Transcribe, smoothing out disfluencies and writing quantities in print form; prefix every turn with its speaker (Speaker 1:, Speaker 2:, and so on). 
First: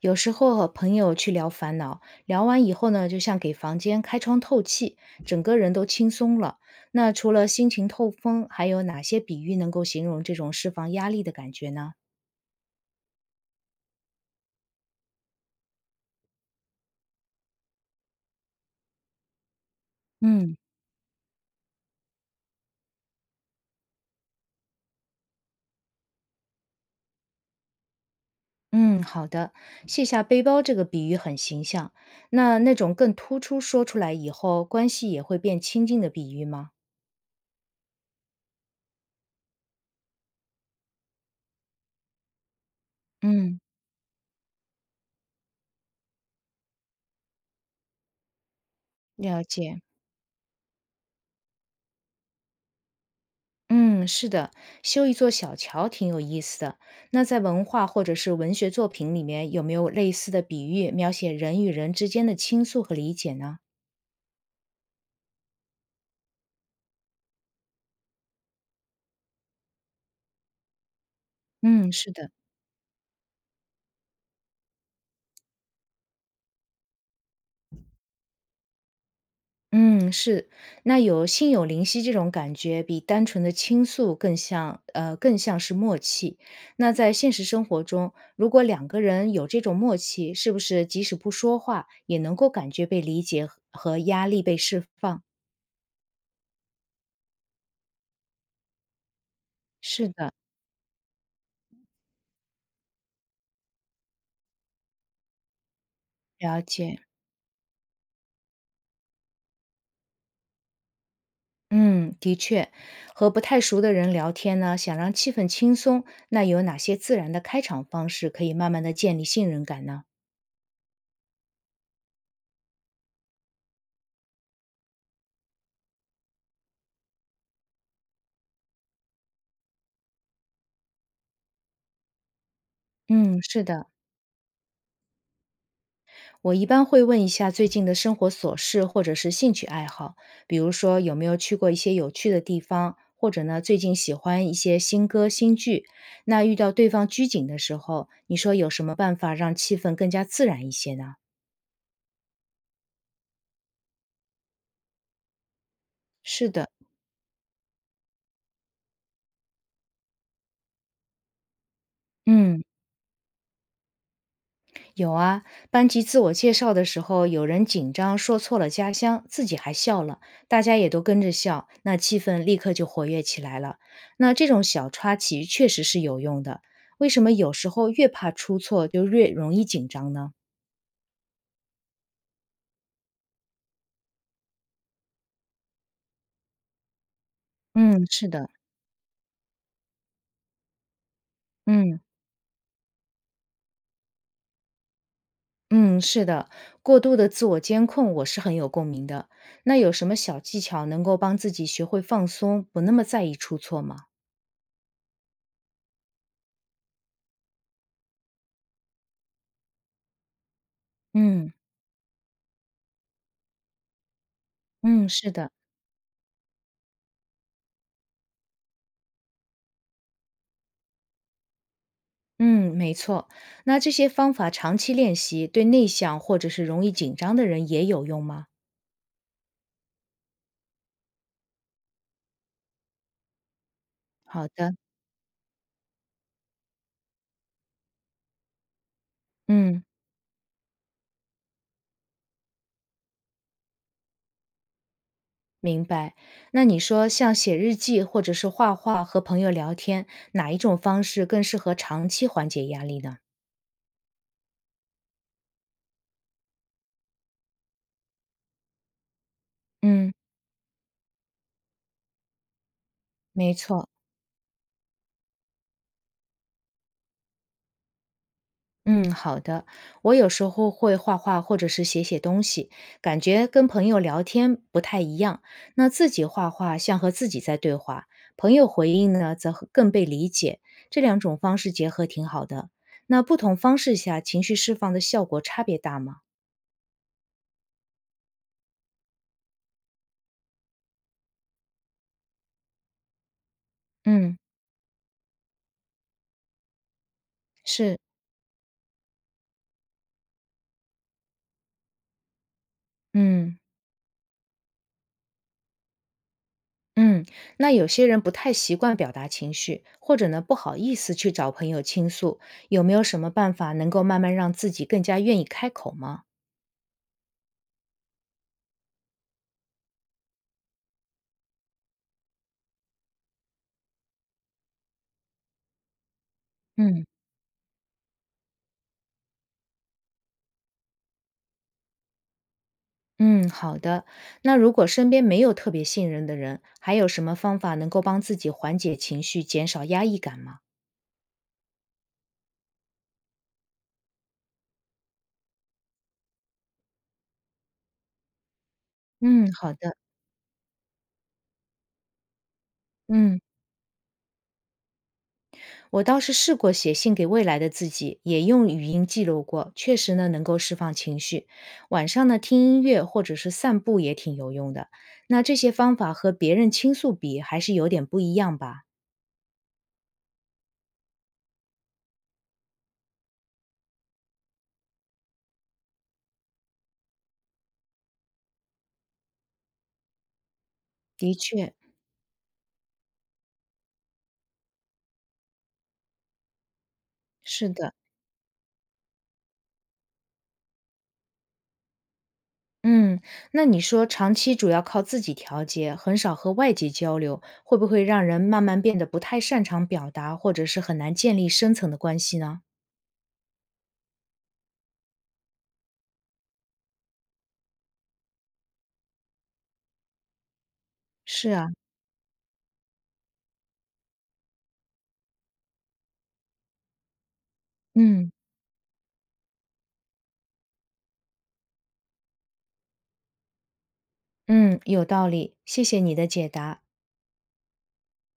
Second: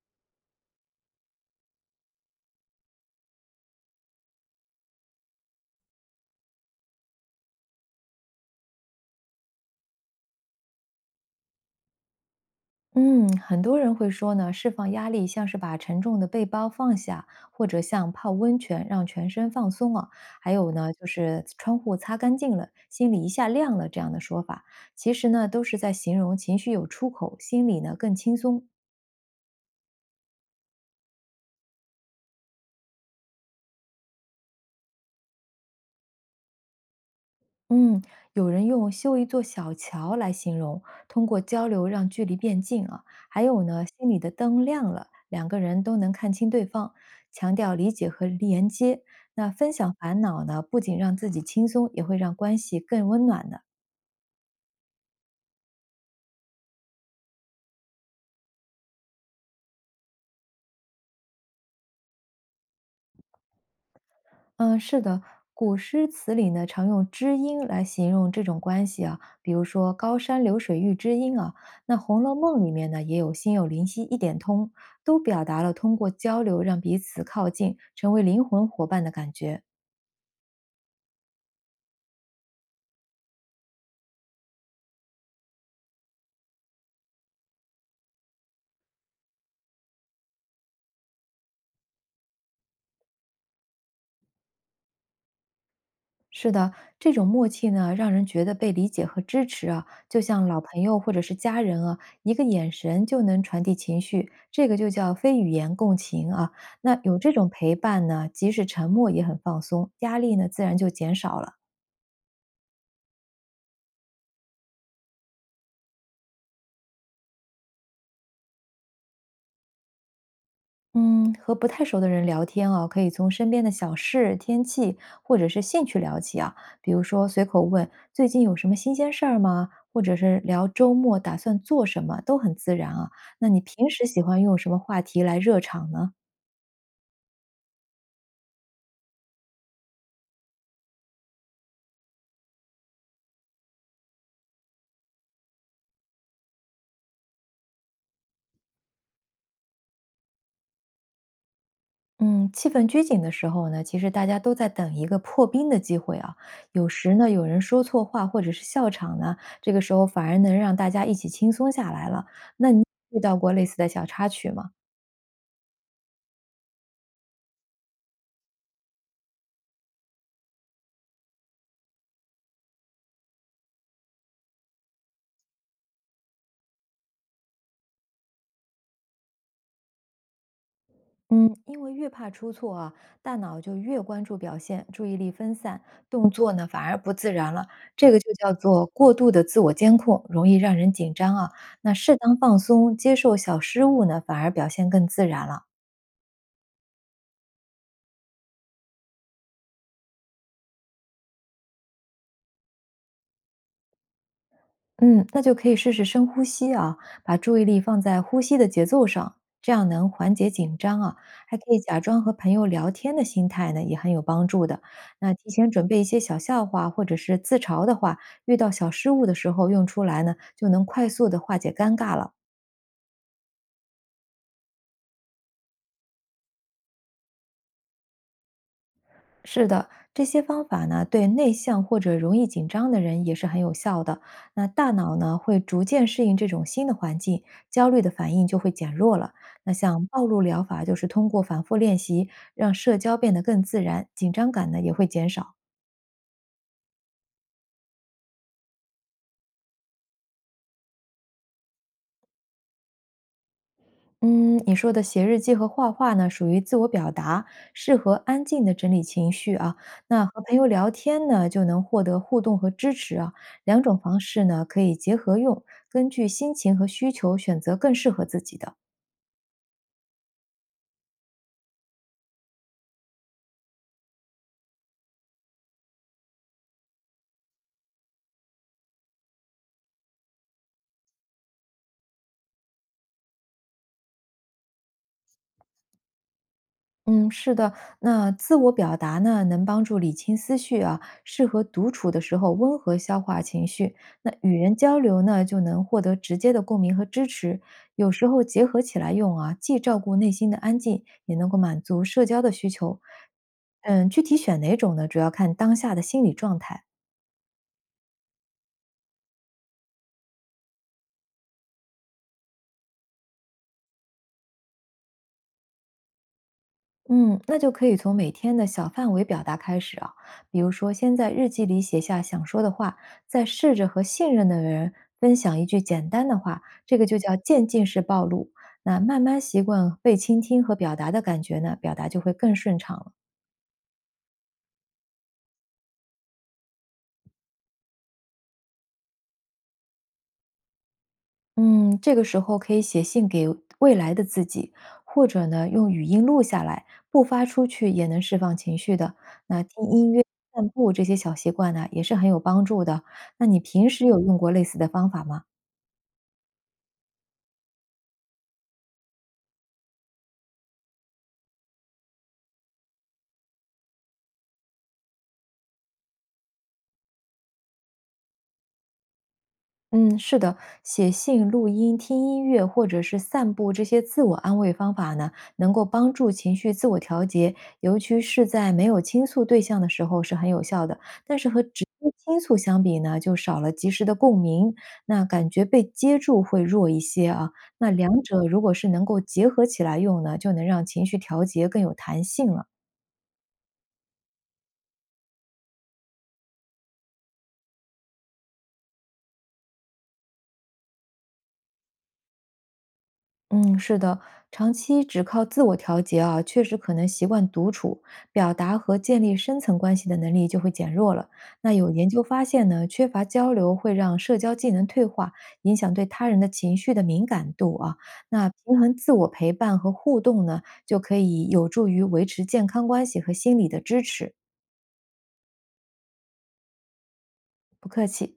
Speaker 1: 有时候和朋友去聊烦恼，聊完以后呢，就像给房间开窗透气，整个人都轻松了。那除了心情透风，还有哪些比喻能够形容这种释放压力的感觉呢？
Speaker 2: 嗯，很多人会说呢，释放压力像是把沉重的背包放下，或者像泡温泉让全身放松啊。还
Speaker 1: 嗯，
Speaker 2: 有呢，就是窗户擦干净了，心里一下亮了这样的说法，其实呢，都是在形容情绪有出口，心里呢更轻松。
Speaker 1: 嗯，好的，卸下背包这个比喻很形象。那那种更突出说出来以后，关系也会变亲近的比喻吗？
Speaker 2: 嗯，有人用修一座小桥来形容，通过交流让距离变近啊。还
Speaker 1: 嗯，
Speaker 2: 有呢，心里的灯亮了，两个人都能看清对方，强调理解和连接。
Speaker 1: 了
Speaker 2: 那分
Speaker 1: 解。
Speaker 2: 享烦恼呢，不仅让自己轻松，也会让关系更温暖的。
Speaker 1: 嗯，是的，修一座小桥挺有意思的。那在文化或者是文学作品里面，有没有类似的比喻描写人与人之间的倾诉和理解呢？
Speaker 2: 嗯，是的，古诗词里呢常用知音来形容这种关系啊，比如说“高山流水遇知音”啊，
Speaker 1: 嗯，
Speaker 2: 那
Speaker 1: 是
Speaker 2: 《红
Speaker 1: 的，
Speaker 2: 楼梦》里面呢也有“心有灵犀一点通”，都表达了通过交流让彼此靠近，成为灵魂伙伴的感觉。
Speaker 1: 嗯，是。那有心有灵犀这种感觉，比单纯的倾诉更像，更像是默契。那在现实生活中，如果两个人有这种默契，是不是即使不说话，也能够感觉被理解和压力被释放？
Speaker 2: 是的，这种默契呢，让人觉得被理解和支持啊，
Speaker 1: 是
Speaker 2: 就
Speaker 1: 的，
Speaker 2: 像老朋友或者是家人啊，一个眼神就能传递情绪，这个就叫非语言共情啊。
Speaker 1: 了解。
Speaker 2: 那有这种陪伴呢，即使沉默也很放松，压力呢自然就减少了。
Speaker 1: 嗯，的确，和不太熟的人聊天呢，想让气氛轻松，那有哪些自然的开场方式可以慢慢的建立信任感呢？
Speaker 2: 嗯，和不太熟的人聊天啊，可以从身边的小事、天气或者是兴趣聊起啊。比如说，随口问最近有什么新鲜事儿吗？或者是聊周末打算做什么，都很自然啊。
Speaker 1: 嗯，
Speaker 2: 那你
Speaker 1: 是的，
Speaker 2: 平时喜欢用什么话题来热场呢？
Speaker 1: 我一般会问一下最近的生活琐事或者是兴趣爱好，比如说有没有去过一些有趣的地方，或者呢最近喜欢一些新歌新剧。那遇到对方拘谨的时候，你说有什么办法让气氛更加自然一些呢？
Speaker 2: 嗯，气氛拘谨的时候呢，其实大家都在等一个破冰的机会啊。
Speaker 1: 是的，
Speaker 2: 有时呢，有人说错话或者是笑场呢，这个时候反而能让大家一起轻松下来了。
Speaker 1: 嗯。
Speaker 2: 那你遇到过类似的小插曲吗？
Speaker 1: 有啊，班级自我介绍的时候，有人紧张说错了家乡，自己还笑了，大家也都跟着笑，那气氛立刻就活跃起来了。那这种小插曲确实是有用的。为什么有时候越怕出错就越容易紧张呢？
Speaker 2: 嗯，因为越怕出错啊，大脑就越关注表现，注意力分散，动作呢反而不自然了。
Speaker 1: 嗯，
Speaker 2: 这个
Speaker 1: 是
Speaker 2: 就
Speaker 1: 的，
Speaker 2: 叫做过度的自我监控，容易让人紧张啊。那
Speaker 1: 嗯
Speaker 2: 适当放松，接受小失误呢，反而表现更自然了。
Speaker 1: 嗯，是的，过度的自我监控我是很有共鸣的。那有什么小技巧能够帮自己学会放松，不那么在意出错吗？
Speaker 2: 嗯，那就可以试试深呼吸啊，把注意力放在呼吸的节奏上，这样能缓解紧张啊。
Speaker 1: 嗯
Speaker 2: 还可以假装和朋友聊天的心态呢，也很有帮助的。
Speaker 1: 嗯，是
Speaker 2: 那提
Speaker 1: 的。
Speaker 2: 前准备一些小笑话或者是自嘲的话，遇到小失误的时候用出来呢，就能快速的化解尴尬了。
Speaker 1: 嗯，没错。那这些方法长期练习，对内向或者是容易紧张的人也有用吗？
Speaker 2: 是的，这些方法呢，对内向或者容易紧张的人也是很有效的。
Speaker 1: 好
Speaker 2: 那
Speaker 1: 的，
Speaker 2: 大脑呢，会逐渐适应这种新的环境，焦虑的反应就会减弱了。那
Speaker 1: 嗯，
Speaker 2: 像暴露疗法，就是通过反复练习，让社交变得更自然，紧张感呢也会减少。
Speaker 1: 明白。那你说像写日记或者是画画和朋友聊天，哪一种方式更适合长期缓解压力呢？
Speaker 2: 嗯，你说的写日记和画画呢，属于自我表达，适合安静的整理情绪啊。
Speaker 1: 嗯，
Speaker 2: 那和朋友聊天呢，就能获得互动和支持啊。
Speaker 1: 没
Speaker 2: 两
Speaker 1: 错。
Speaker 2: 种方式呢，可以结合用，根据心情和需求选择更适合自己的。
Speaker 1: 嗯，好的。我有时候会画画或者是写写东西，感觉跟朋友聊天不太一样。那自己画画像和自己在对话，朋友回应呢则和更被理解。这两种方式结合挺好的。那不同方式下情绪释放的效果差别大吗？
Speaker 2: 嗯，是的，那自我表达呢，能帮助理清思绪啊，适合独处的时候温和消化情绪。那
Speaker 1: 嗯，
Speaker 2: 与人交流呢，就能获得直接的共鸣和支持。
Speaker 1: 是，
Speaker 2: 有时候结合起来用啊，既照顾内心的安静，也能够满足社交的需求。
Speaker 1: 嗯
Speaker 2: 嗯，具体选哪种呢，主要看当下的心理状态。
Speaker 1: 嗯。那有些人不太习惯表达情绪，或者呢不好意思去找朋友倾诉，有没有什么办法能够慢慢让自己更加愿意开口吗？
Speaker 2: 嗯，那就可以从每天的小范围表达开始啊，比如说先在日记里写下想说的话，再试着和信任的人分享一句简单的话，这个
Speaker 1: 嗯。
Speaker 2: 就叫渐进式暴露。那慢慢习惯被倾听和表达的感觉呢，表达就会更顺畅了。
Speaker 1: 嗯，好的。那如果身边没有特别信任的人，还有什么方法能够帮自己缓解情绪、减少压抑感吗？
Speaker 2: 嗯，这个时候可以写信给未来的自己，或者呢用语音录下来，不发出去也能释放情绪的。
Speaker 1: 嗯，
Speaker 2: 那
Speaker 1: 好
Speaker 2: 听
Speaker 1: 的。
Speaker 2: 音乐、散步这些小习惯呢，也是很有帮助的。
Speaker 1: 嗯，
Speaker 2: 那你平时有用过类似的方法吗？
Speaker 1: 我倒是试过写信给未来的自己，也用语音记录过，确实呢能够释放情绪。晚上呢听音乐或者是散步也挺有用的。那这些方法和别人倾诉比，还是有点不一样吧？
Speaker 2: 嗯，是的，写信、录音、听音乐或者是散步这些自我安慰方法呢，能够帮助情绪自我调节，尤其是在没有倾诉对象的时候是很有效的。
Speaker 1: 的
Speaker 2: 但是和
Speaker 1: 确，
Speaker 2: 直接倾诉相比呢，就少了及时的共鸣，那感觉被接住会弱一些啊。
Speaker 1: 是
Speaker 2: 那
Speaker 1: 的。
Speaker 2: 两者如果是能够结合起来用呢，就能让情绪调节更有弹性了。
Speaker 1: 嗯，那你说长期主要靠自己调节，很少和外界交流，会不会让人慢慢变得不太擅长表达，或者是很难建立深层的关系呢？
Speaker 2: 嗯，是的，长期只靠自我调节啊，确实可能习惯独处，表达和建立深层关系的能力就会减弱了。
Speaker 1: 是啊，
Speaker 2: 那有研究发现呢，缺乏交流会让社交技能退化，影响对他人的情绪的敏感度啊。
Speaker 1: 嗯
Speaker 2: 那平衡自我陪伴和互动呢，就可以有助于维持健康关系和心理的支持。
Speaker 1: 嗯，有道理，谢谢你的解答。
Speaker 2: 不客气。